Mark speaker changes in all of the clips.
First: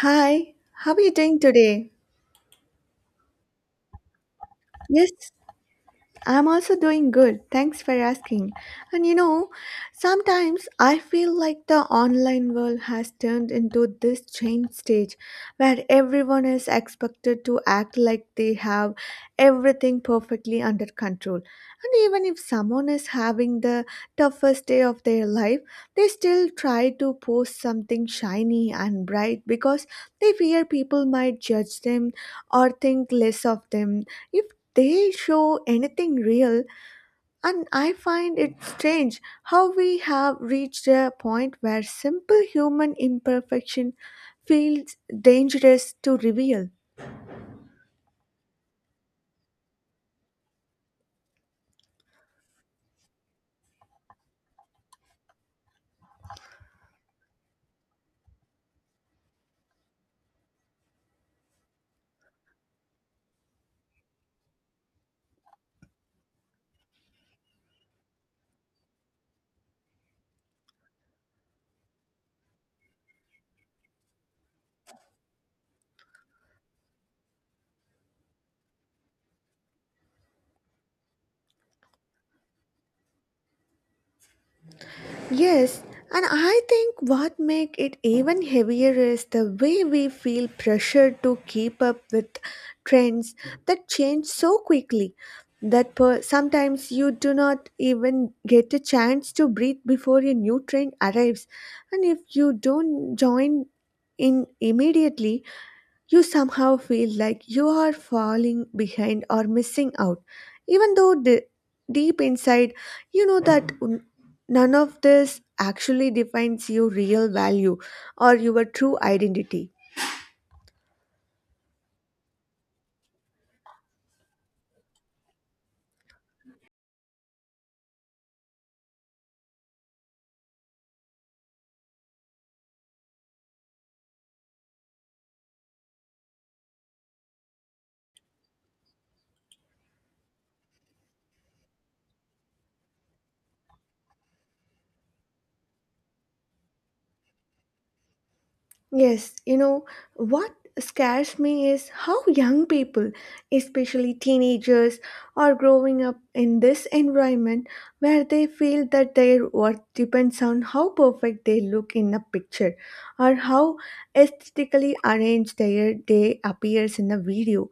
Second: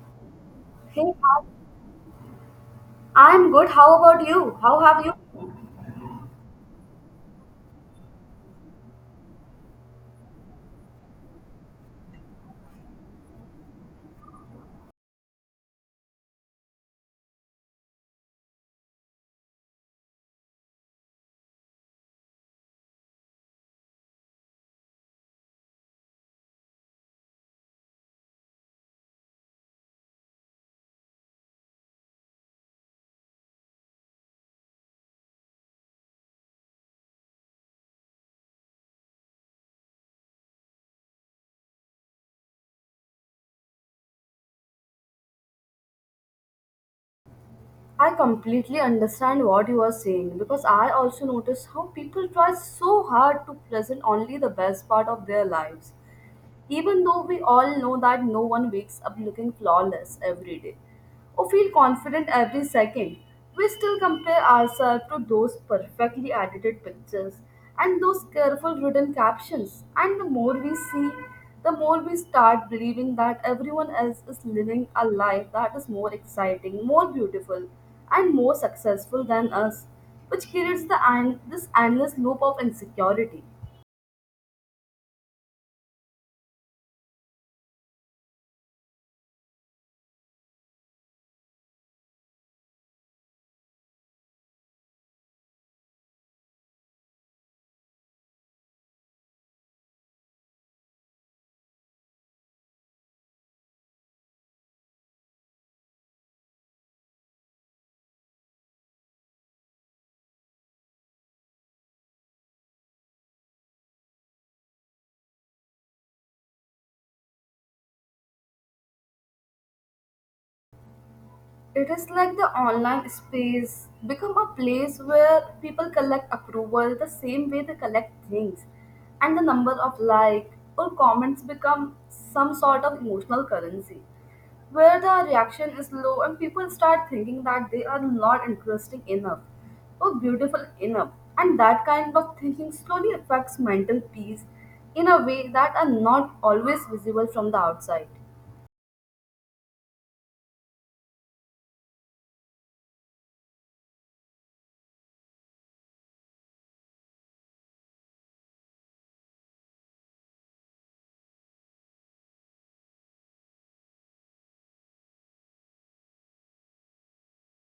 Speaker 1: Hi, how are
Speaker 2: Hey,
Speaker 1: you doing
Speaker 2: hi.
Speaker 1: today?
Speaker 2: I'm good. How about you? How have
Speaker 1: Yes,
Speaker 2: you?
Speaker 1: I'm also doing good. Thanks for asking. And you know, sometimes I feel like the online world has turned into this change stage where everyone is expected to act like they have everything perfectly under control. And even if someone is having the toughest day of their life, they still try to post something shiny and bright because they fear people might judge them or think less of them if they show anything real, and I find it strange how we have reached a point where simple human imperfection feels dangerous to reveal.
Speaker 2: I completely understand what you are saying because I also notice how people try so hard to present only the best part of their lives. Even though we all know that no one wakes up looking flawless every day or feel confident every second, we still compare ourselves to those perfectly edited pictures and those careful written captions. And the more we see, the more we start believing that everyone else is living a life that is more exciting, more beautiful, and more successful than us, which creates the end this endless loop of insecurity.
Speaker 1: Yes, and I think what makes it even heavier is the way we feel pressured to keep up with trends that change so quickly that sometimes you do not even get a chance to breathe before a new trend arrives, and if you don't join in immediately you somehow feel like you are falling behind or missing out, even though deep inside you know that none of this actually defines your real value or your true identity.
Speaker 2: It is like the online space become a place where people collect approval the same way they collect things, and the number of like or comments become some sort of emotional currency, where the reaction is low and people start thinking that they are not interesting enough or beautiful enough, and that kind of thinking slowly affects mental peace in a way that are not always visible from the outside.
Speaker 1: Yes, you know, what scares me is how young people, especially teenagers, are growing up in this environment where they feel that their worth depends on how perfect they look in a picture or how aesthetically arranged their day appears in a video.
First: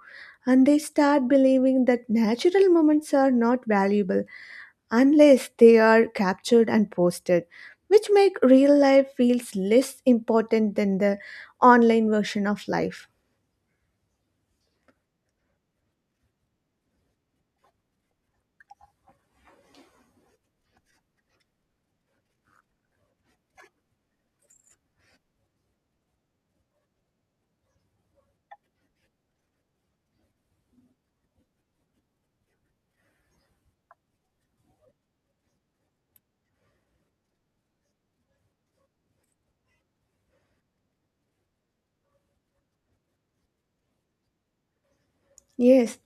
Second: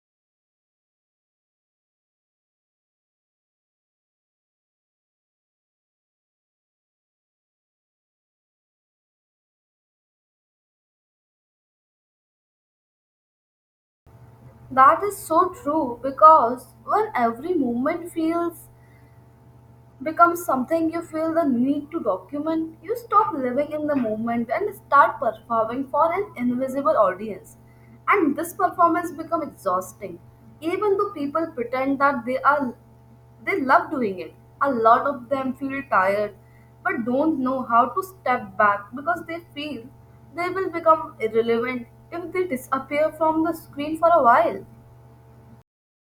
Speaker 1: And they start believing that natural moments are not valuable unless they are captured and posted, which make real life feels less important than the online version of life.
Speaker 2: That is so true because when every moment feels becomes something you feel the need to document, you stop living in the moment and start performing for an invisible audience. And this performance becomes exhausting, even though people pretend that they love doing it. A lot of them feel tired but don't know how to step back because they feel they will become irrelevant if they disappear from the screen for a while.
Speaker 1: Yes,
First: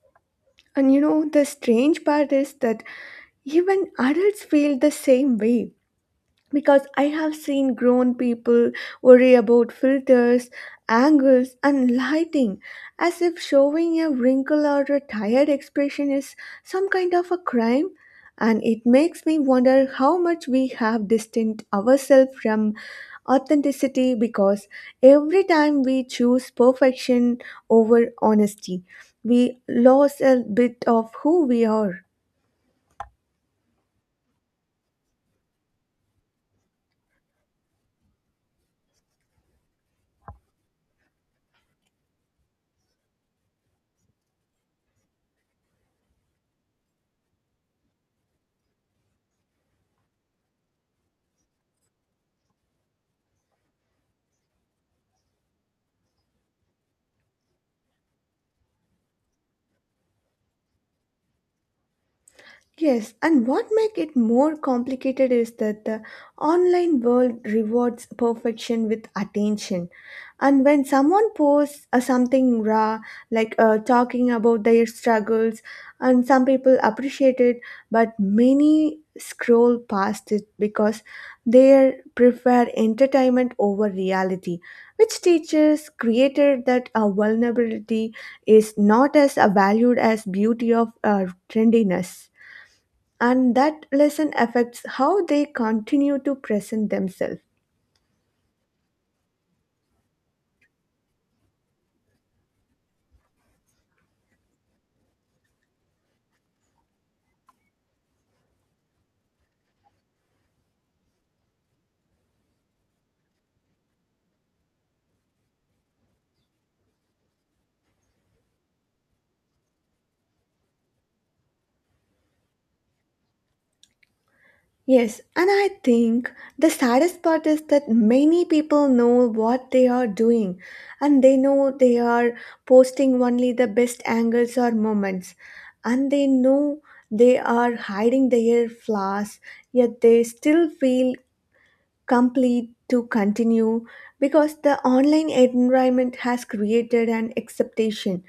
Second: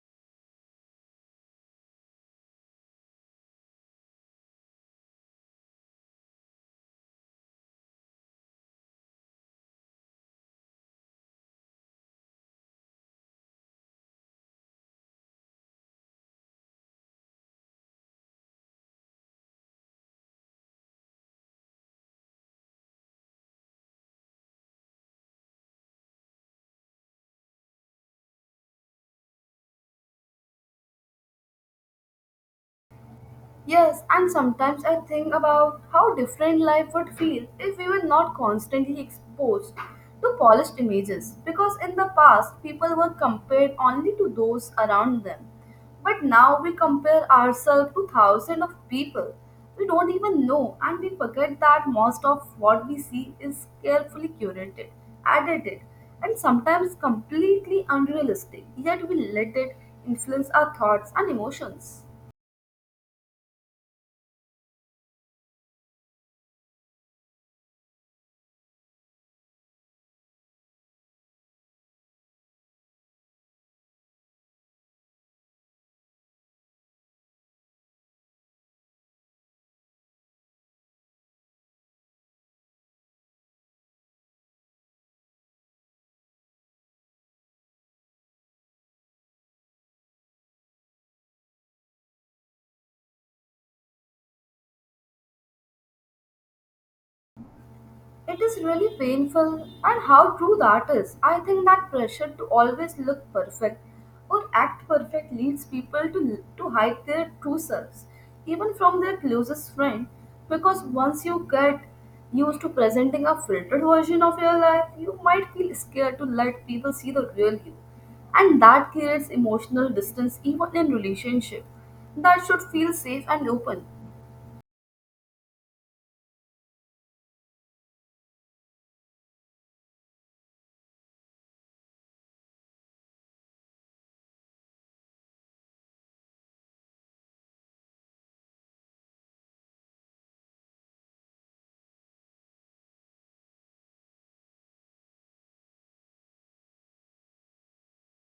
Speaker 1: and you know, the strange part is that even adults feel the same way because I have seen grown people worry about filters, angles, and lighting as if showing a wrinkle or a tired expression is some kind of a crime. And it makes me wonder how much we have distanced ourselves from authenticity, because every time we choose perfection over honesty, we lose a bit of who we are.
Speaker 2: Yes, and sometimes I think about how different life would feel if we were not constantly exposed to polished images. Because in the past, people were compared only to those around them. But now we compare ourselves to thousands of people we don't even know, and we forget that most of what we see is carefully curated, edited, and sometimes completely unrealistic, yet we let it influence our thoughts and emotions.
Speaker 1: Yes, and what make it more complicated is that the online world rewards perfection with attention. And when someone posts something raw, like talking about their struggles, and some people appreciate it, but many scroll past it because they prefer entertainment over reality, which teaches created that vulnerability is not as valued as beauty of trendiness, and that lesson affects how they continue to present themselves.
Speaker 2: It is really painful, and how true that is. I think that pressure to always look perfect or act perfect leads people to hide their true selves, even from their closest friend, because once you get used to presenting a filtered version of your life, you might feel scared to let people see the real you. And that creates emotional distance even in relationship that should feel safe and open.
Speaker 1: Yes, and I think the saddest part is that many people know what they are doing, and they know they are posting only the best angles or moments, and they know they are hiding their flaws, yet they still feel complete to continue because the online environment has created an expectation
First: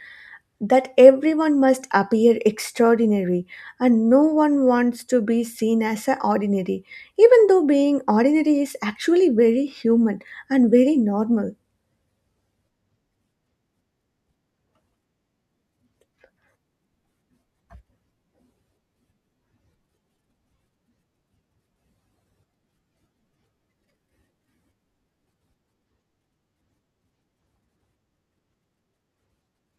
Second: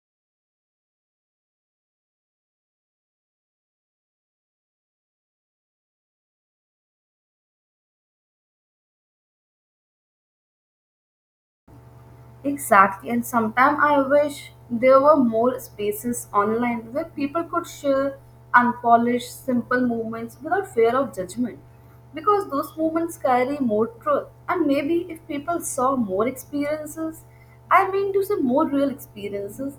Speaker 1: that everyone must appear extraordinary, and no one wants to be seen as a ordinary, even though being ordinary is actually very human and very normal.
Speaker 2: Exactly, and sometimes I wish there were more spaces online where people could share unpolished, simple movements without fear of judgment. Because those movements carry more truth, and maybe if people saw more experiences, I mean to say more real experiences,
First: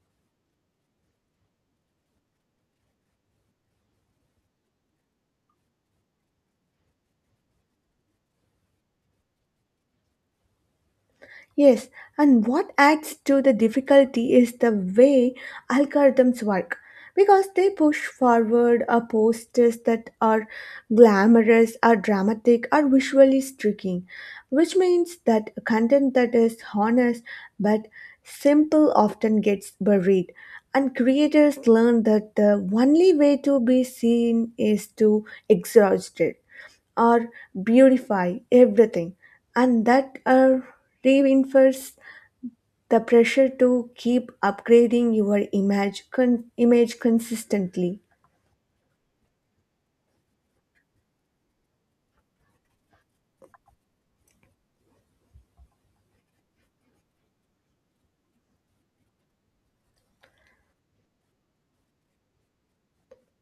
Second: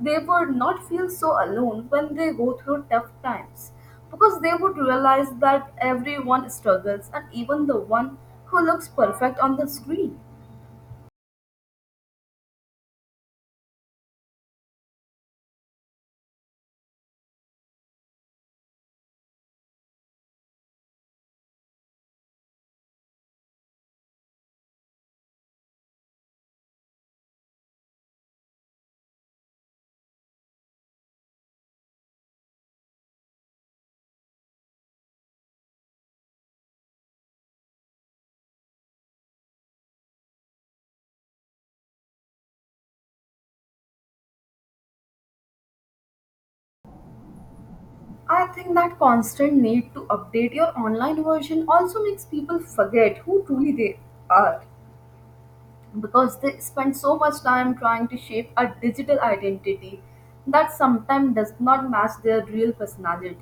Speaker 2: they would not feel so alone when they go through tough times. Because they would realize that everyone struggles, and even the one who looks perfect on the screen.
Speaker 1: Yes, and what adds to the difficulty is the way algorithms work, because they push forward a posters that are glamorous or dramatic or visually striking, which means that content that is honest but simple often gets buried. And creators learn that the only way to be seen is to exhaust it or beautify everything, and that reinforces the pressure to keep upgrading your image consistently.
Speaker 2: I think that constant need to update your online version also makes people forget who truly they are because they spend so much time trying to shape a digital identity that sometimes does not match their real personality.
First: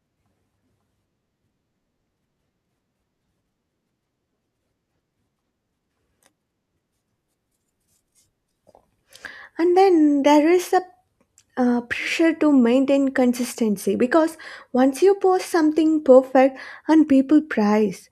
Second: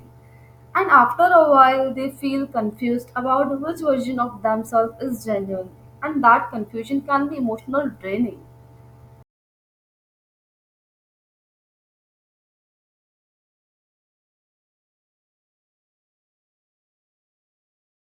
Speaker 2: And after a while, they feel confused about which version of themselves is genuine, and that confusion can be emotional draining.
Speaker 1: And then there is a pressure to maintain consistency, because once you post something perfect and people praise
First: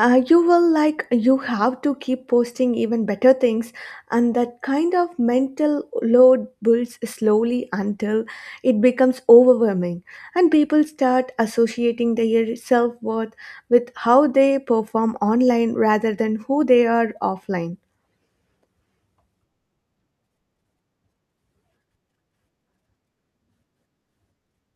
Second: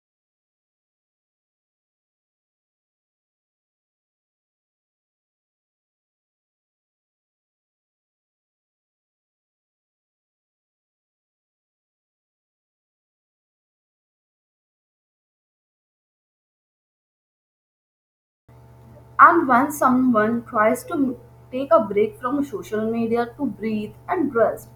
Speaker 1: you, will like you have to keep posting even better things, and that kind of mental load builds slowly until it becomes overwhelming, and people start associating their self-worth with how they perform online rather than who they are offline.
Speaker 2: And when someone tries to take a break from social media to breathe and rest,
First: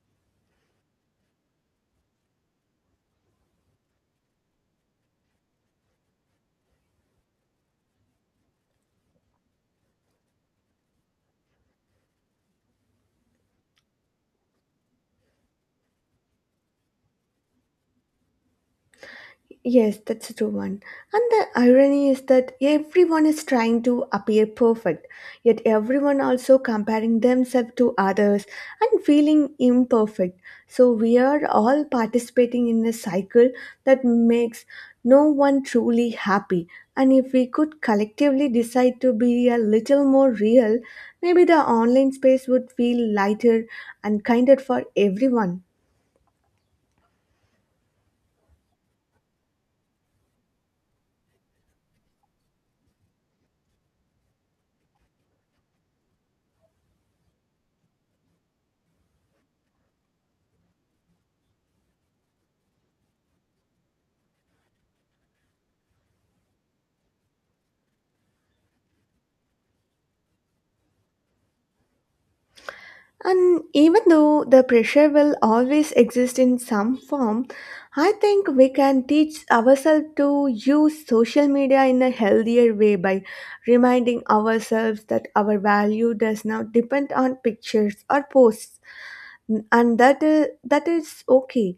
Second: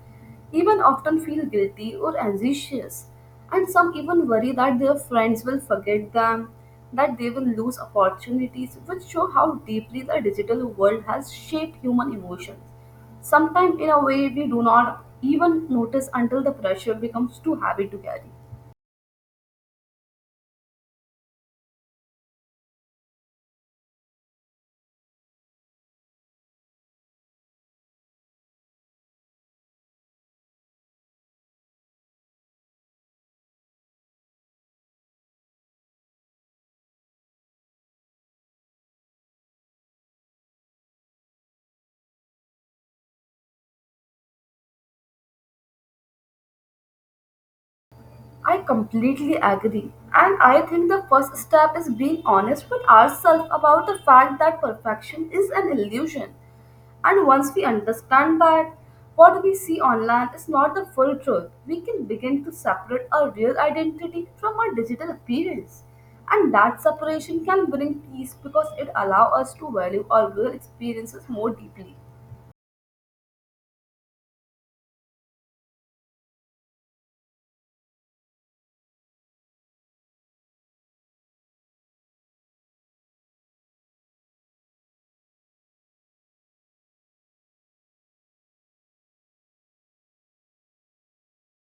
Speaker 2: even often feel guilty or anxious. And some even worry that their friends will forget them, that they will lose opportunities, which show how deeply the digital world has shaped human emotions. Sometimes, in a way, we do not even notice until the pressure becomes too heavy to carry.
Speaker 1: Yes, that's a true one. And the irony is that everyone is trying to appear perfect, yet everyone also comparing themselves to others and feeling imperfect. So we are all participating in a cycle that makes no one truly happy. And if we could collectively decide to be a little more real, maybe the online space would feel lighter and kinder for everyone.
Speaker 2: I completely agree. And I think the first step is being honest with ourselves about the fact that perfection is an illusion. And once we understand that what we see online is not the full truth, we can begin to separate our real identity from our digital appearance. And that separation can bring peace because it allows us to value our real experiences more deeply.
Speaker 1: And even though the pressure will always exist in some form, I think we can teach ourselves to use social media in a healthier way by reminding ourselves that our value does not depend on pictures or posts, and that is okay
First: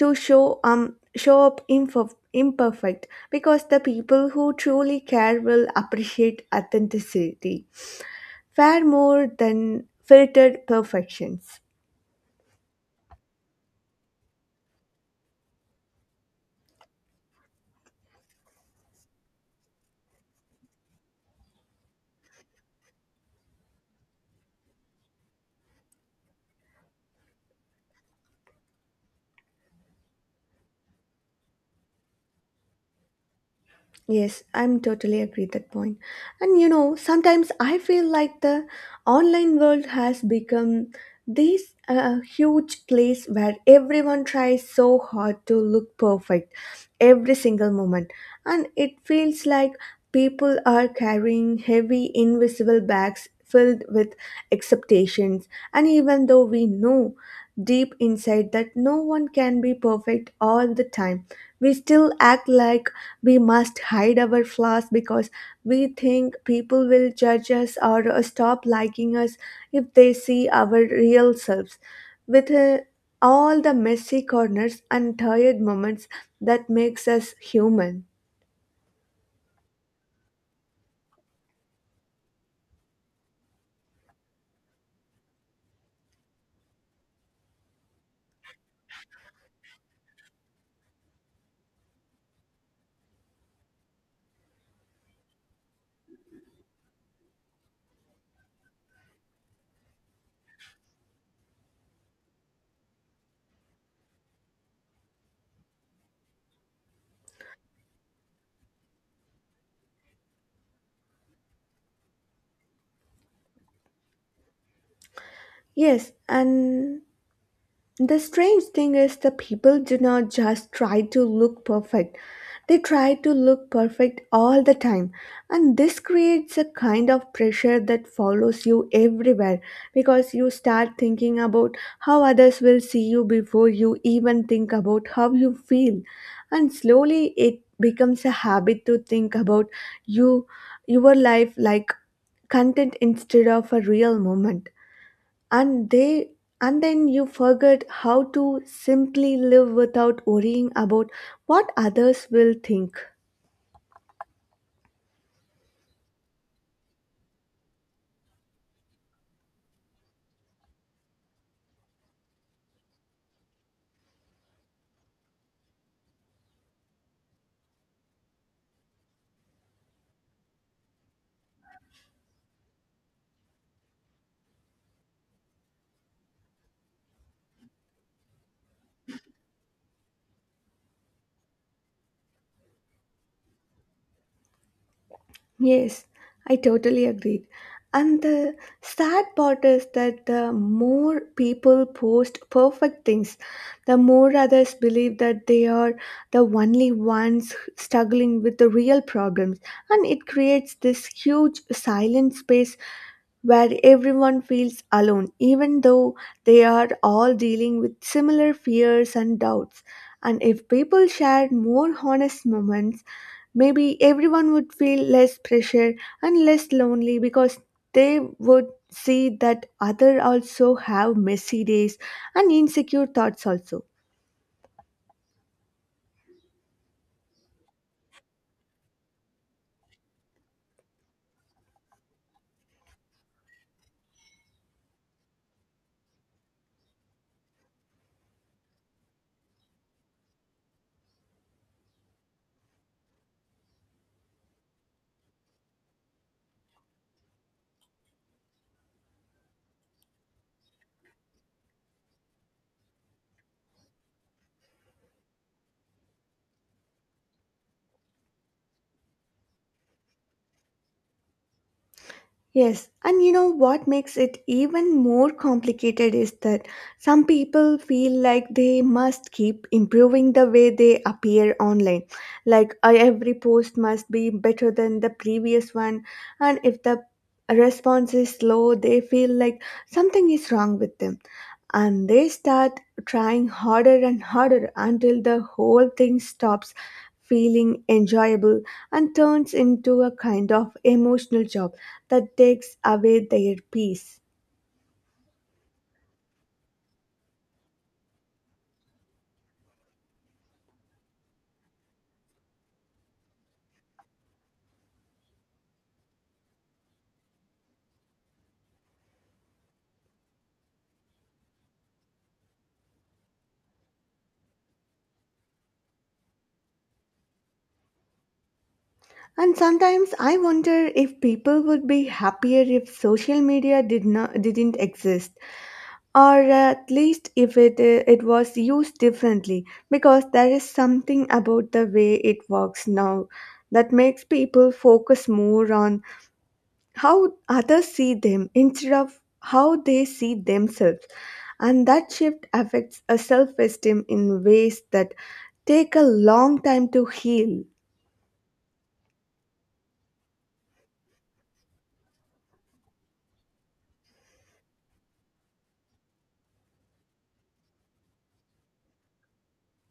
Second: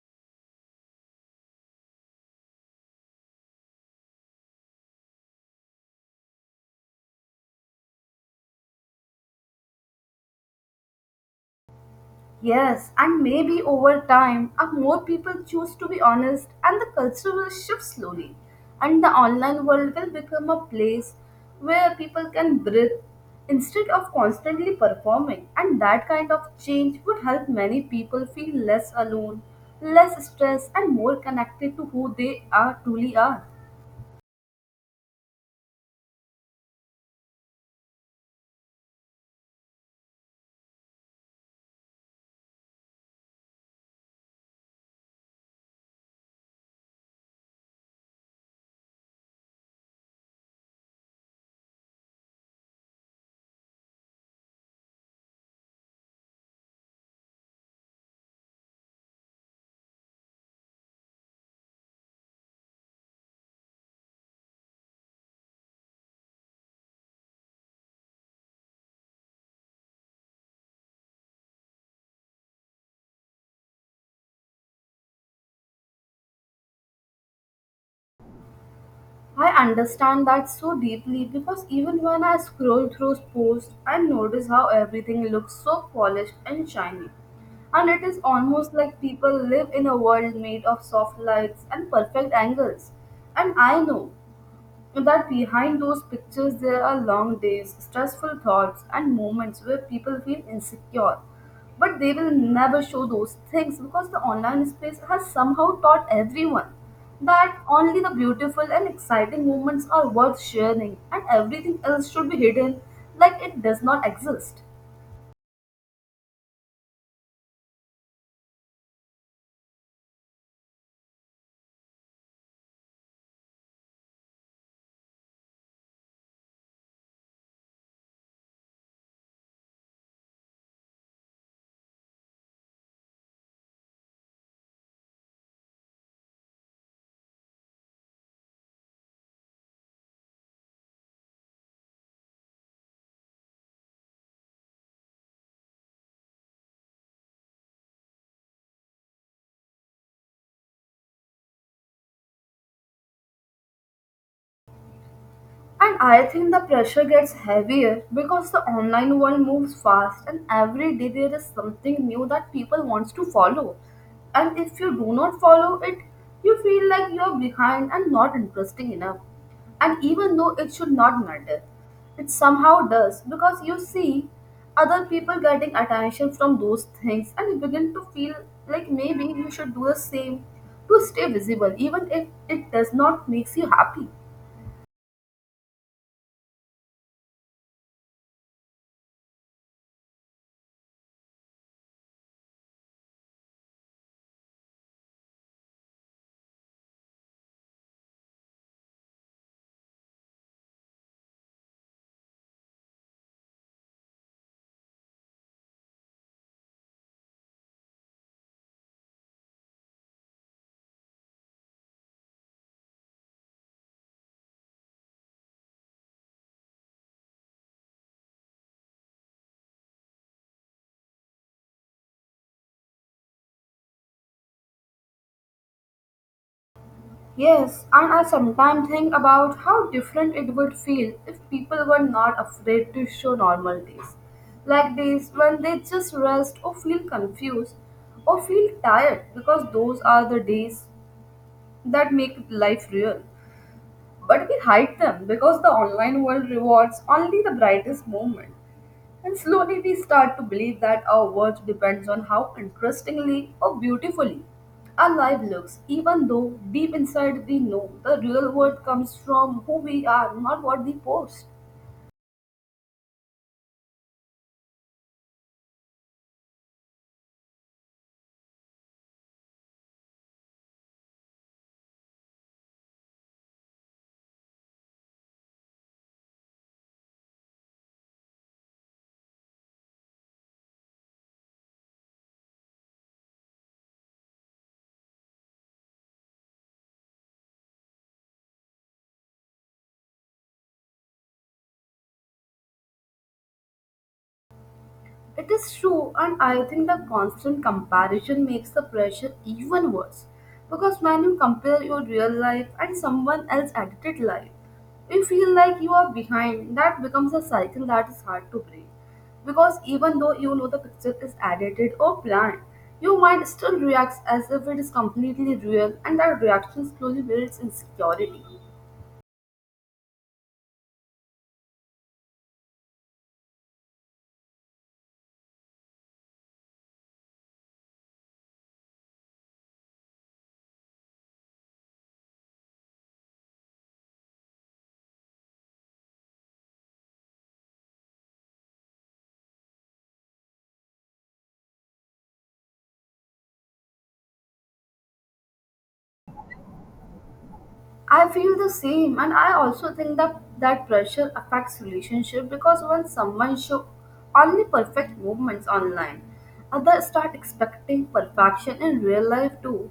Speaker 1: to show imperfect, because the people who truly care will appreciate authenticity far more than filtered perfections.
Speaker 2: Yes, and maybe over time, more people choose to be honest, and the culture will shift slowly. And the online world will become a place where people can breathe instead of constantly performing. And that kind of change would help many people feel less alone, less stressed, and more connected to who they are truly are.
Speaker 1: Yes, I'm totally agree that point. And you know, sometimes I feel like the online world has become this huge place where everyone tries so hard to look perfect every single moment, and it feels like people are carrying heavy invisible bags filled with expectations. And even though we know deep inside that no one can be perfect all the time. We still act like we must hide our flaws because we think people will judge us or stop liking us if they see our real selves. With all the messy corners and tired moments that makes us human.
Speaker 2: I understand that so deeply because even when I scroll through posts, I notice how everything looks so polished and shiny. And it is almost like people live in a world made of soft lights and perfect angles. And I know and That behind those pictures, there are long days, stressful thoughts, and moments where people feel insecure. But they will never show those things because the online space has somehow taught everyone that only the beautiful and exciting moments are worth sharing, and everything else should be hidden like it does not exist.
Speaker 1: Yes, and the strange thing is, the people do not just try to look perfect, they try to look perfect all the time. And this creates a kind of pressure that follows you everywhere because you start thinking about how others will see you before you even think about how you feel. And slowly it becomes a habit to think about you, your life like content instead of a real moment, and they and then you forget how to simply live without worrying about what others will think.
Speaker 2: And I think the pressure gets heavier because the online world moves fast and every day there is something new that people wants to follow. And if you do not follow it, you feel like you are behind and not interesting enough. And even though it should not matter, it somehow does because you see other people getting attention from those things and you begin to feel like maybe you should do the same to stay visible even if it does not makes you happy.
Speaker 1: Yes, I totally agreed. And the sad part is that the more people post perfect things, the more others believe that they are the only ones struggling with the real problems, and it creates this huge silent space where everyone feels alone, even though they are all dealing with similar fears and doubts. And if people shared more honest moments, maybe everyone would feel less pressure and less lonely, because they would see that others also have messy days and insecure thoughts also.
Speaker 2: Yes, and I sometimes think about how different it would feel if people were not afraid to show normalities like this when they just rest or feel confused or feel tired because those are the days that make life real. But we hide them because the online world rewards only the brightest moment. And slowly we start to believe that our worth depends on how interestingly or beautifully our life looks, even though deep inside we know the real worth comes from who we are, not what we post.
Speaker 1: Yes, and you know what makes it even more complicated is that some people feel like they must keep improving the way they appear online. Like every post must be better than the previous one, and if the response is slow, they feel like something is wrong with them. And they start trying harder and harder until the whole thing stops feeling enjoyable and turns into a kind of emotional job that takes away their peace.
Speaker 2: It is true, and I think the constant comparison makes the pressure even worse because when you compare your real life and someone else's edited life, you feel like you are behind. That becomes a cycle that is hard to break because even though you know the picture is edited or planned, your mind still reacts as if it is completely real, and that reaction slowly builds insecurity.
Speaker 1: And sometimes I wonder if people would be happier if social media didn't exist, or at least if it it was used differently. Because there is something about the way it works now that makes people focus more on how others see them instead of how they see themselves, and that shift affects a self-esteem in ways that take a long time to heal.
Speaker 2: I feel the same, and I also think that pressure affects relationship because when someone show only perfect movements online, others start expecting perfection in real life too.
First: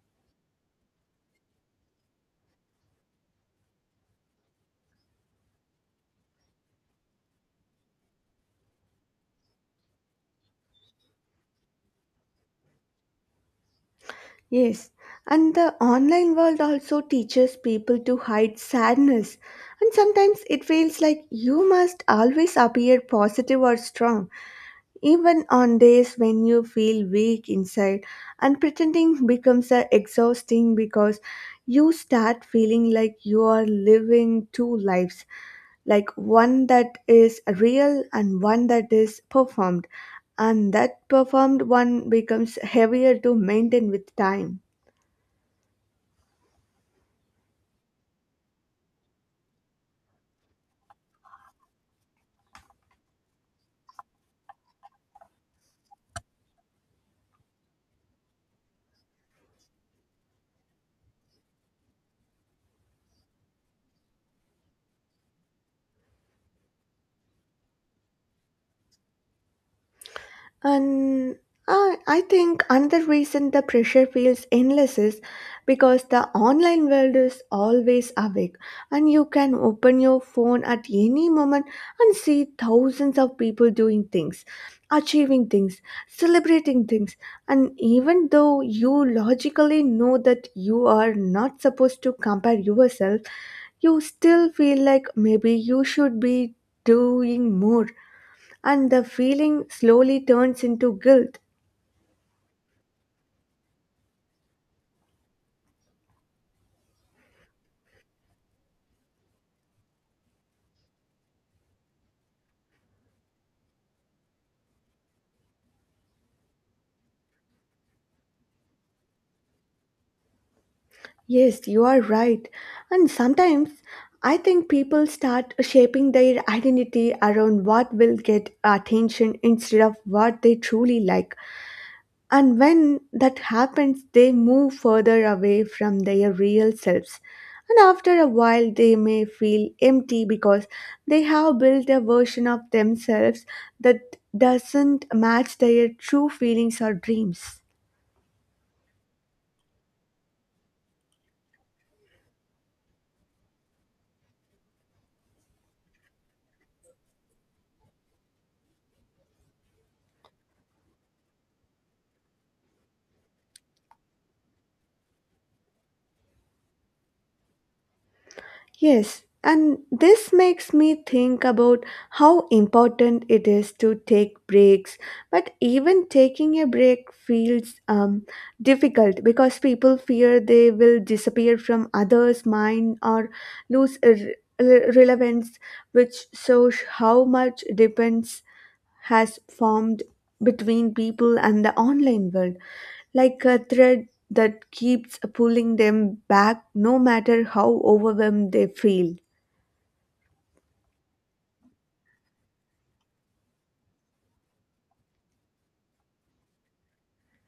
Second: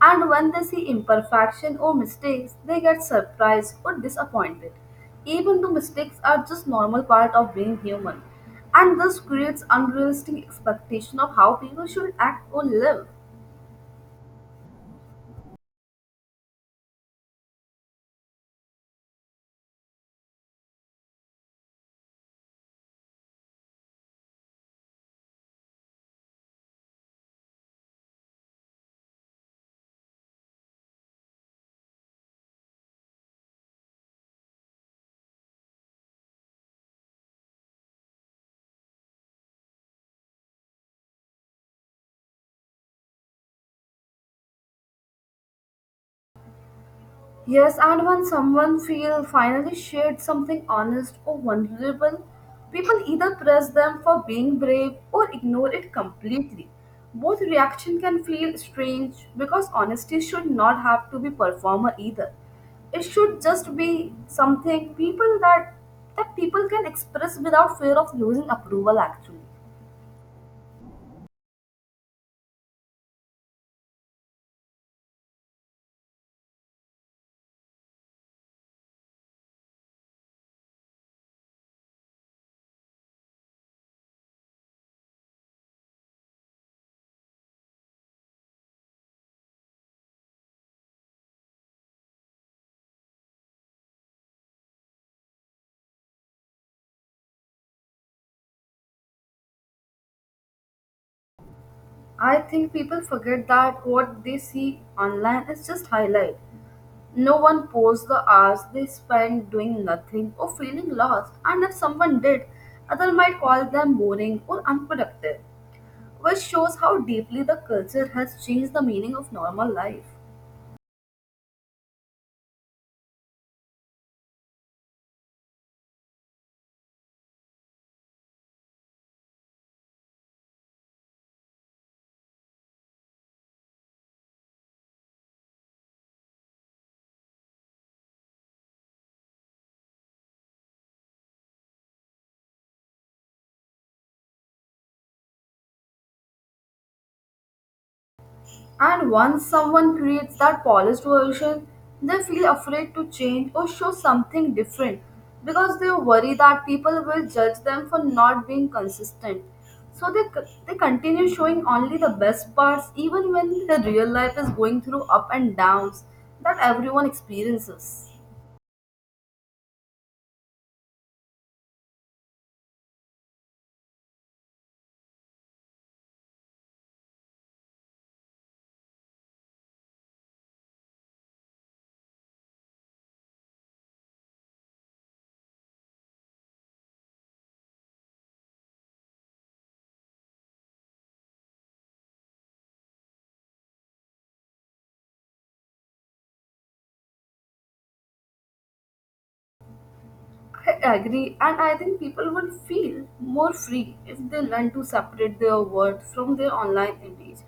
Speaker 2: And when they see imperfection or mistakes, they get surprised or disappointed, even though mistakes are just normal part of being human. And this creates unrealistic expectation of how people should act or live.
Speaker 1: Yes, and the online world also teaches people to hide sadness, and sometimes it feels like you must always appear positive or strong, even on days when you feel weak inside, and pretending becomes exhausting because you start feeling like you are living two lives, like one that is real and one that is performed, and that performed one becomes heavier to maintain with time.
Speaker 2: Yes, and when someone feel finally shared something honest or vulnerable, people either praise them for being brave or ignore it completely. Both reaction can feel strange because honesty should not have to be performer either. It should just be something people that that people can express without fear of losing approval actually.
Speaker 1: And I think another reason the pressure feels endless is because the online world is always awake, and you can open your phone at any moment and see thousands of people doing things, achieving things, celebrating things. And even though you logically know that you are not supposed to compare yourself, you still feel like maybe you should be doing more, and the feeling slowly turns into guilt.
Speaker 2: I think people forget that what they see online is just highlight. No one posts the hours they spend doing nothing or feeling lost, and if someone did, others might call them boring or unproductive, which shows how deeply the culture has changed the meaning of normal life.
Speaker 1: Yes, you are right. And sometimes I think people start shaping their identity around what will get attention instead of what they truly like. And when that happens, they move further away from their real selves. And after a while, they may feel empty because they have built a version of themselves that doesn't match their true feelings or dreams.
Speaker 2: And once someone creates that polished version, they feel afraid to change or show something different because they worry that people will judge them for not being consistent. So they continue showing only the best parts even when the real life is going through up and downs that everyone experiences.
Speaker 1: Yes, and this makes me think about how important it is to take breaks. But even taking a break feels difficult because people fear they will disappear from others' mind or lose relevance, which shows how much depends has formed between people and the online world, like a thread that keeps pulling them back no matter how overwhelmed they feel.
Speaker 2: I agree, and I think people would feel more free if they learn to separate their work from their online image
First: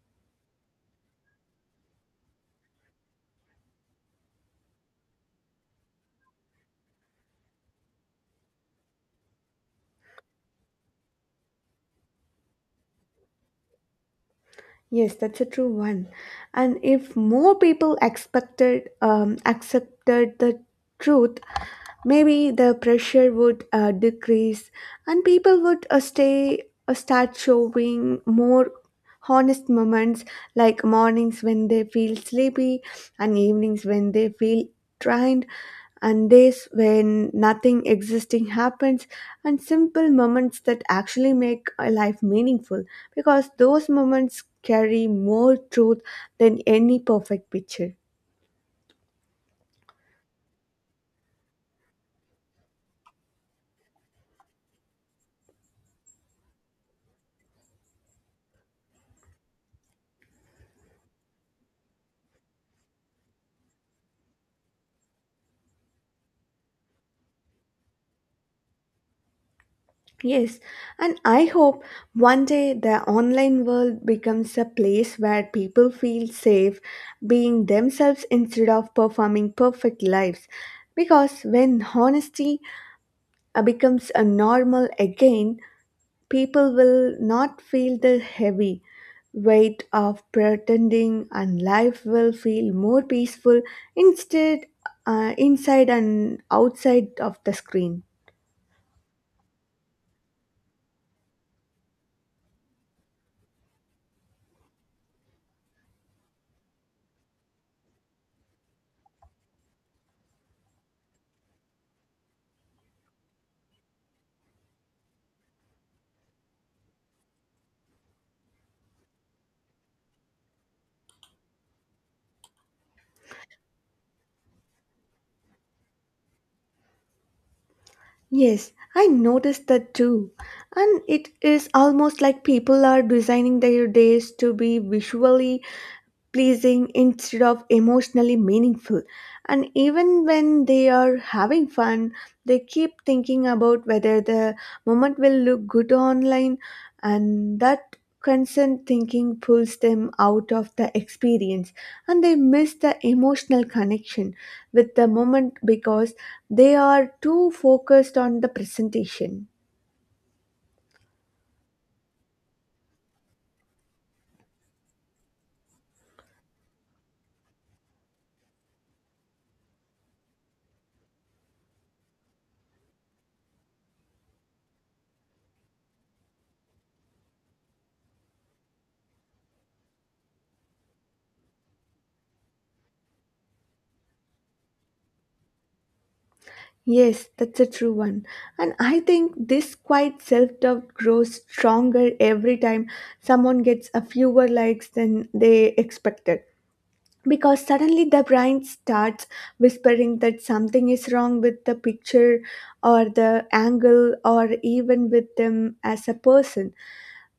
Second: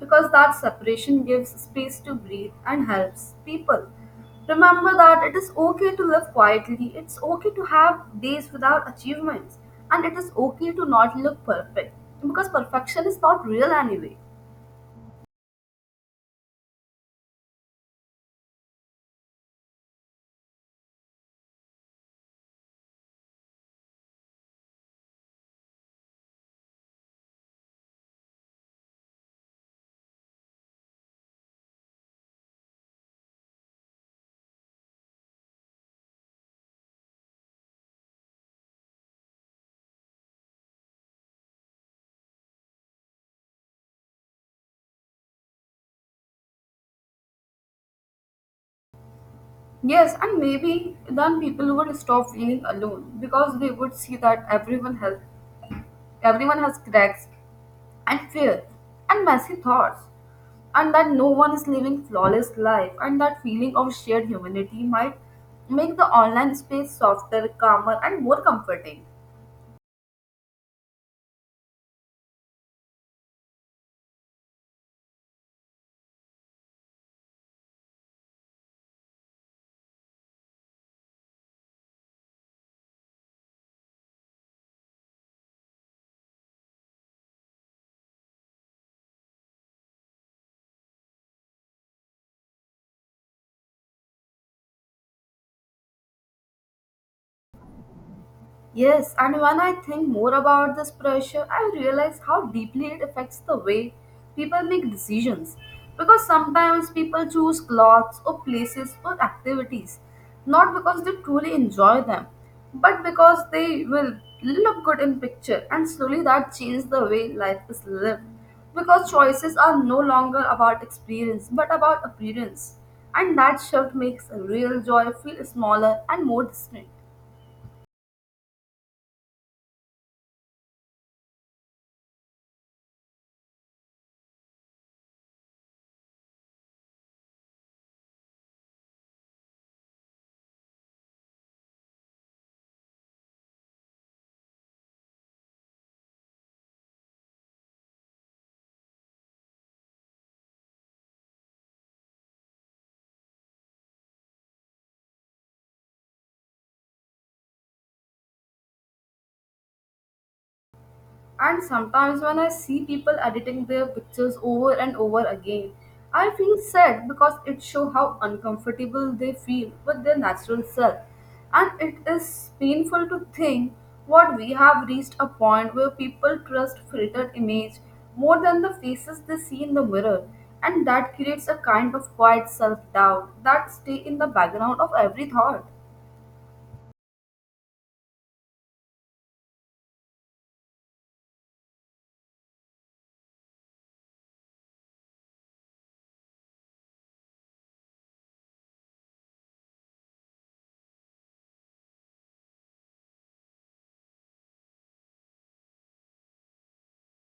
Speaker 2: because that separation gives space to breathe and helps people. Remember that it is okay to live quietly, it's okay to have days without achievements, and it is okay to not look perfect because perfection is not real anyway.
Speaker 1: Yes, that's a true one. And if more people expected accepted the truth, maybe the pressure would decrease, and people would stay start showing more honest moments, like mornings when they feel sleepy and evenings when they feel drained and days when nothing existing happens and simple moments that actually make a life meaningful, because those moments carry more truth than any perfect picture.
Speaker 2: Yes, and maybe then people would stop feeling alone because they would see that everyone has cracks and fear and messy thoughts and that no one is living flawless life and that feeling of shared humanity might make the online space softer, calmer and more comforting.
Speaker 1: Yes, and I hope one day the online world becomes a place where people feel safe being themselves instead of performing perfect lives. Because when honesty becomes a normal again, people will not feel the heavy weight of pretending, and life will feel more peaceful instead inside and outside of the screen.
Speaker 2: Yes, and when I think more about this pressure, I realize how deeply it affects the way people make decisions. Because sometimes people choose clothes or places or activities not because they truly enjoy them, but because they will look good in picture and slowly that changes the way life is lived. Because choices are no longer about experience but about appearance. And that shift makes real joy feel smaller and more distant.
Speaker 1: Yes, I noticed that too. And it is almost like people are designing their days to be visually pleasing instead of emotionally meaningful. And even when they are having fun, they keep thinking about whether the moment will look good online, and that constant thinking pulls them out of the experience, and they miss the emotional connection with the moment because they are too focused on the presentation.
Speaker 2: And sometimes when I see people editing their pictures over and over again, I feel sad because it shows how uncomfortable they feel with their natural self. And it is painful to think what we have reached a point where people trust filtered image more than the faces they see in the mirror. And that creates a kind of quiet self doubt that stay in the background of every thought.
Speaker 1: Yes, that's a true one. And I think this quiet self doubt grows stronger every time someone gets a fewer likes than they expected. Because suddenly the brain starts whispering that something is wrong with the picture or the angle or even with them as a person.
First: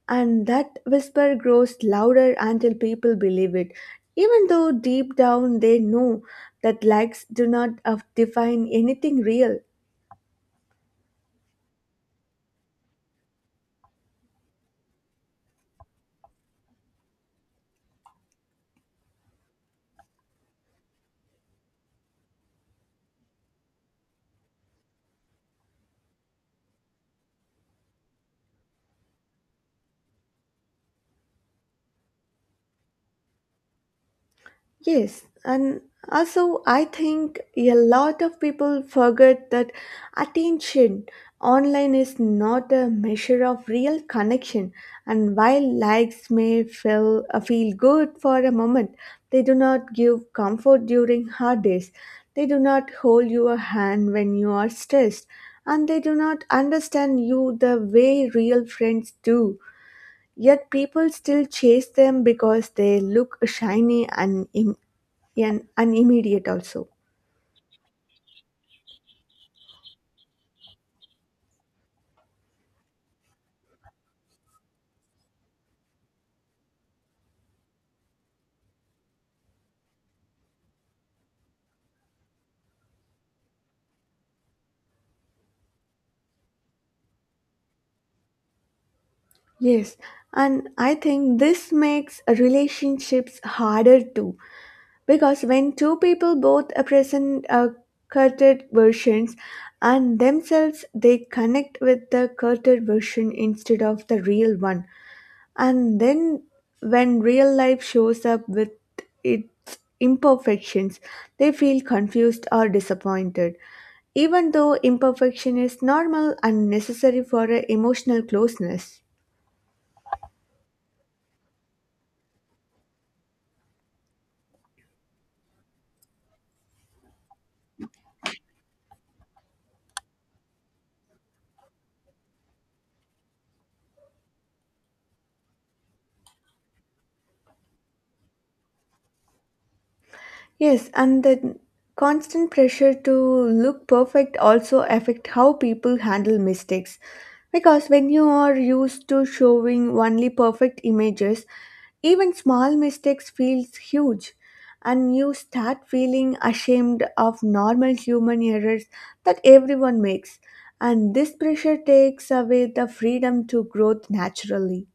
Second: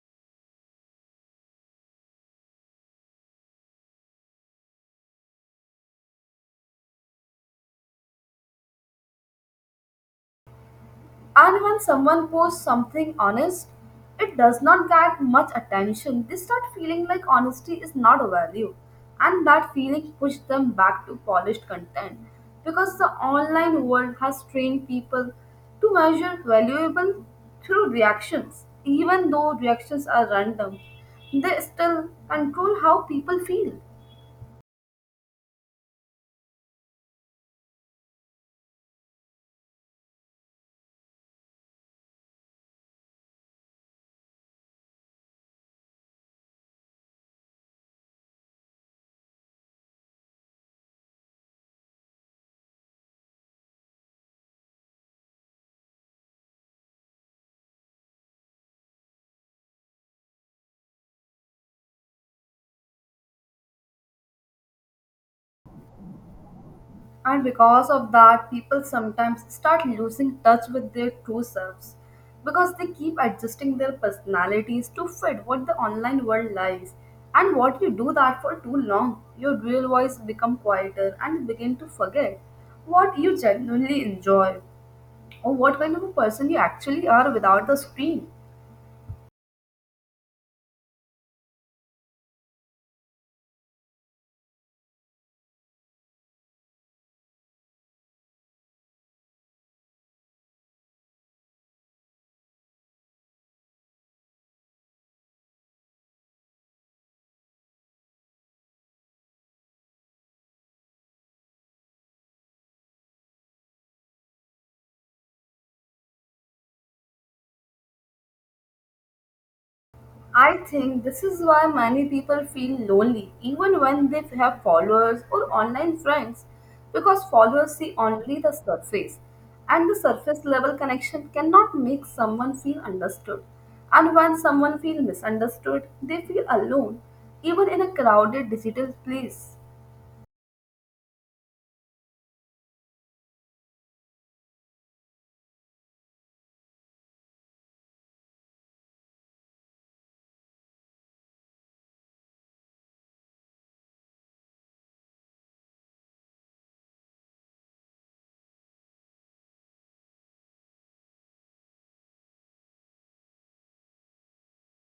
Speaker 1: And that whisper grows louder until people believe it. Even though deep down they know that likes do not define anything real.
Speaker 2: And when someone posts something honest, it does not get much attention. They start feeling like honesty is not a value, and that feeling pushes them back to polished content because the online world has trained people to measure valuable through reactions. Even though reactions are random, they still control how people feel.
Speaker 1: Yes, and also I think a lot of people forget that attention online is not a measure of real connection. And while likes may feel good for a moment, they do not give comfort during hard days. They do not hold your hand when you are stressed, and they do not understand you the way real friends do. Yet people still chase them because they look shiny and and immediate also.
Speaker 2: And because of that, people sometimes start losing touch with their true selves because they keep adjusting their personalities to fit what the online world lies. And what you do that for too long, your real voice become quieter and you begin to forget what you genuinely enjoy or what kind of a person you actually are without the screen.
Speaker 1: Yes, and I think this makes relationships harder too because when two people both are present curted versions and themselves, they connect with the curted version instead of the real one. And then when real life shows up with its imperfections, they feel confused or disappointed. Even though imperfection is normal and necessary for a emotional closeness.
Speaker 2: I think this is why many people feel lonely even when they have followers or online friends because followers see only the surface, and the surface level connection cannot make someone feel understood. And when someone feels misunderstood, they feel alone even in a crowded digital place.
Speaker 1: Yes, and the constant pressure to look perfect also affect how people handle mistakes. Because when you are used to showing only perfect images, even small mistakes feels huge, and you start feeling ashamed of normal human errors that everyone makes, and this pressure takes away the freedom to growth naturally.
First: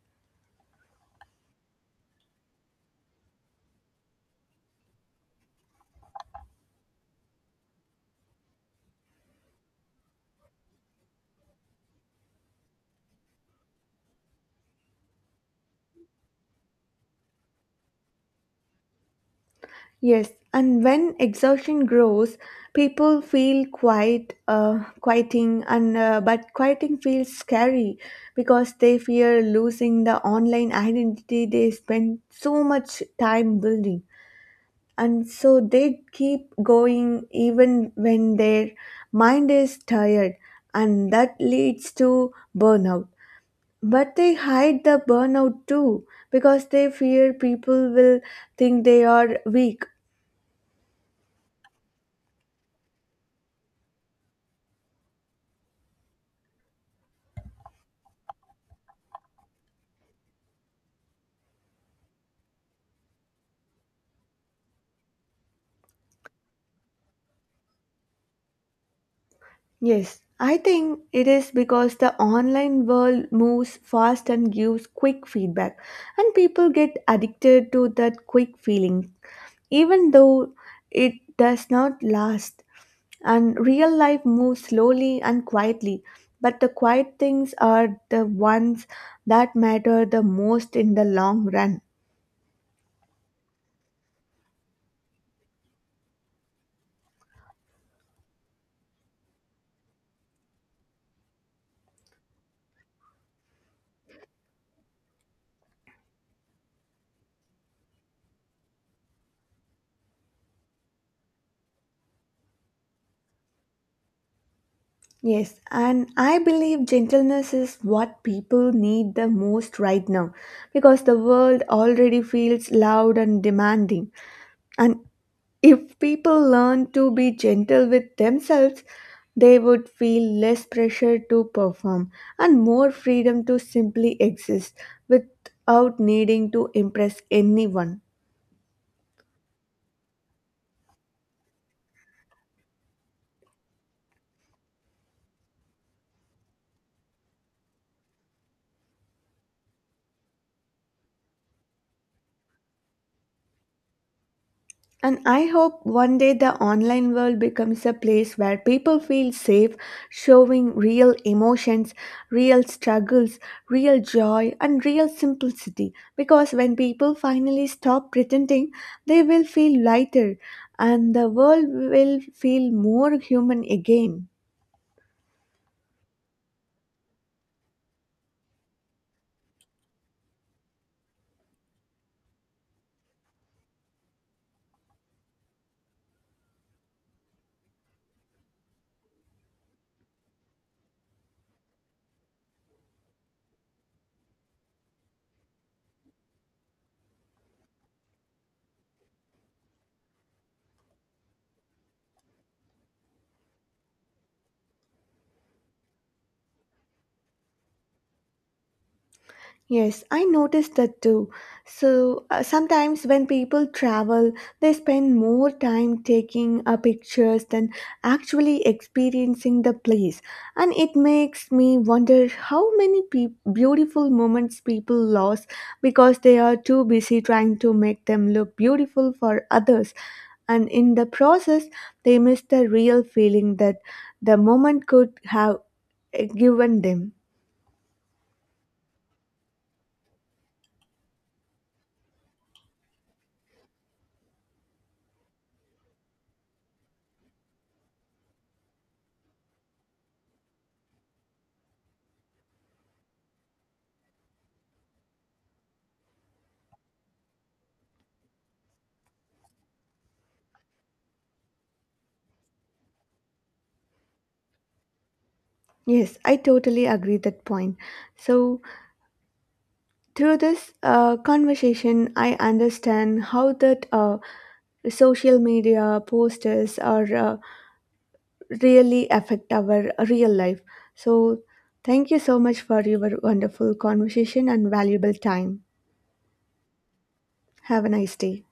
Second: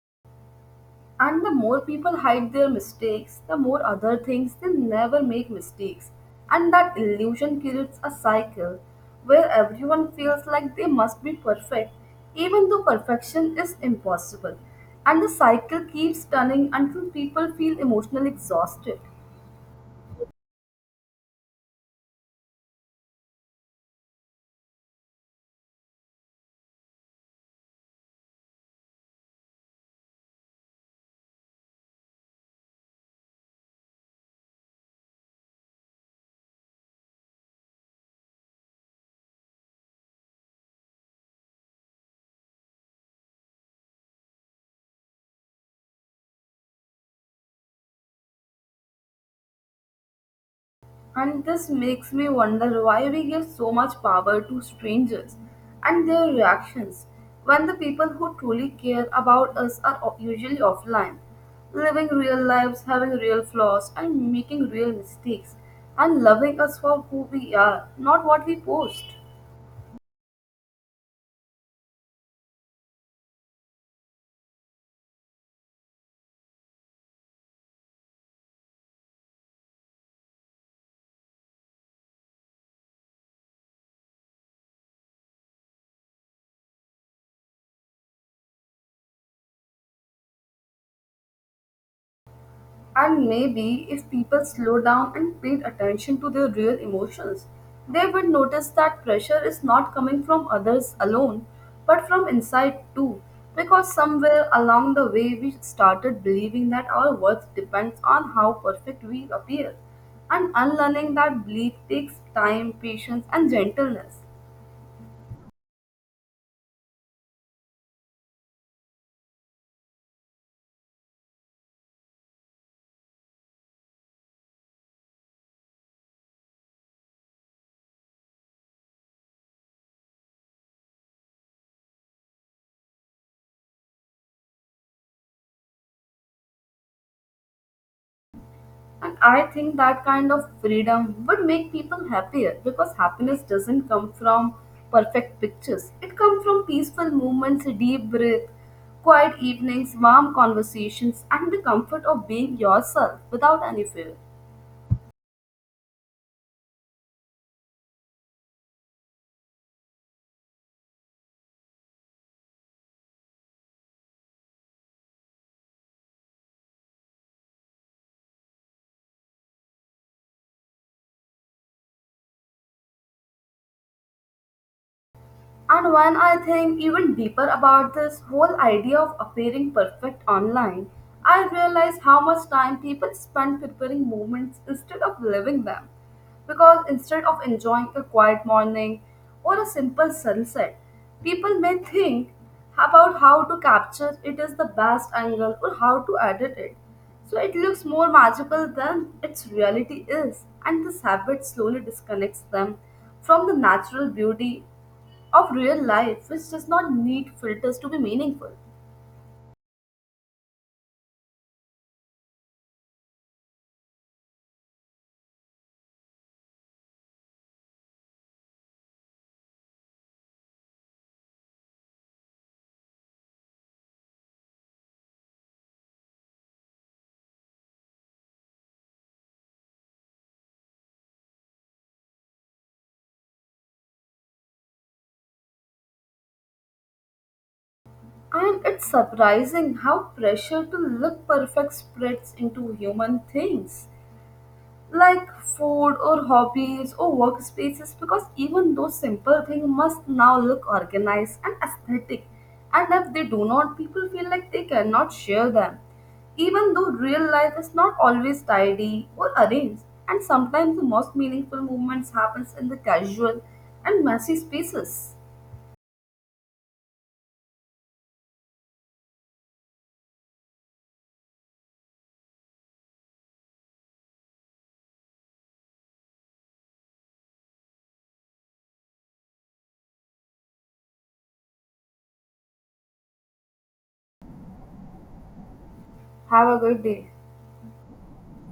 Speaker 2: And the more people hide their mistakes, the more other things they never make mistakes. And that illusion creates a cycle where everyone feels like they must be perfect, even though perfection is impossible. And the cycle keeps turning until people feel emotionally exhausted.
Speaker 1: Yes, and when exhaustion grows, people feel quite quieting, and but quieting feels scary because they fear losing the online identity they spend so much time building, and so they keep going even when their mind is tired, and that leads to burnout. But they hide the burnout too because they fear people will think they are weak.
Speaker 2: And this makes me wonder why we give so much power to strangers and their reactions when the people who truly care about us are usually offline, living real lives, having real flaws, and making real mistakes, and loving us for who we are, not what we post.
Speaker 1: Yes, I think it is because the online world moves fast and gives quick feedback, and people get addicted to that quick feeling, even though it does not last. And real life moves slowly and quietly, but the quiet things are the ones that matter the most in the long run.
Speaker 2: And maybe if people slow down and paid attention to their real emotions, they would notice that pressure is not coming from others alone, but from inside too. Because somewhere along the way, we started believing that our worth depends on how perfect we appear. And unlearning that belief takes time, patience, and gentleness.
Speaker 1: Yes, and I believe gentleness is what people need the most right now because the world already feels loud and demanding. And if people learn to be gentle with themselves, they would feel less pressure to perform and more freedom to simply exist without needing to impress anyone.
Speaker 2: And I think that kind of freedom would make people happier because happiness doesn't come from perfect pictures. It comes from peaceful movements, deep breath, quiet evenings, warm conversations, and the comfort of being yourself without any fear.
Speaker 1: And I hope one day the online world becomes a place where people feel safe showing real emotions, real struggles, real joy, and real simplicity. Because when people finally stop pretending, they will feel lighter and the world will feel more human again.
Speaker 2: And when I think even deeper about this whole idea of appearing perfect online, I realize how much time people spend preparing moments instead of living them. Because instead of enjoying a quiet morning or a simple sunset, people may think about how to capture it as the best angle or how to edit it. So it looks more magical than its reality is, and this habit slowly disconnects them from the natural beauty of real life, which does not need filters to be meaningful.
Speaker 1: Yes, I noticed that too. So sometimes when people travel, they spend more time taking pictures than actually experiencing the place. And it makes me wonder how many peop beautiful moments people lose because they are too busy trying to make them look beautiful for others. And in the process, they miss the real feeling that the moment could have given them.
Speaker 2: And it's surprising how pressure to look perfect spreads into human things, like food or hobbies or workspaces, because even those simple things must now look organized and aesthetic. And if they do not, people feel like they cannot share them, even though real life is not always tidy or arranged, and sometimes the most meaningful movements happens in the casual and messy spaces.
Speaker 1: Yes, I totally agree that point. So through this conversation, I understand how that social media posters are really affect our real life. So thank you so much for your wonderful conversation and valuable time.
Speaker 2: Have a good day.
Speaker 1: Have a nice day.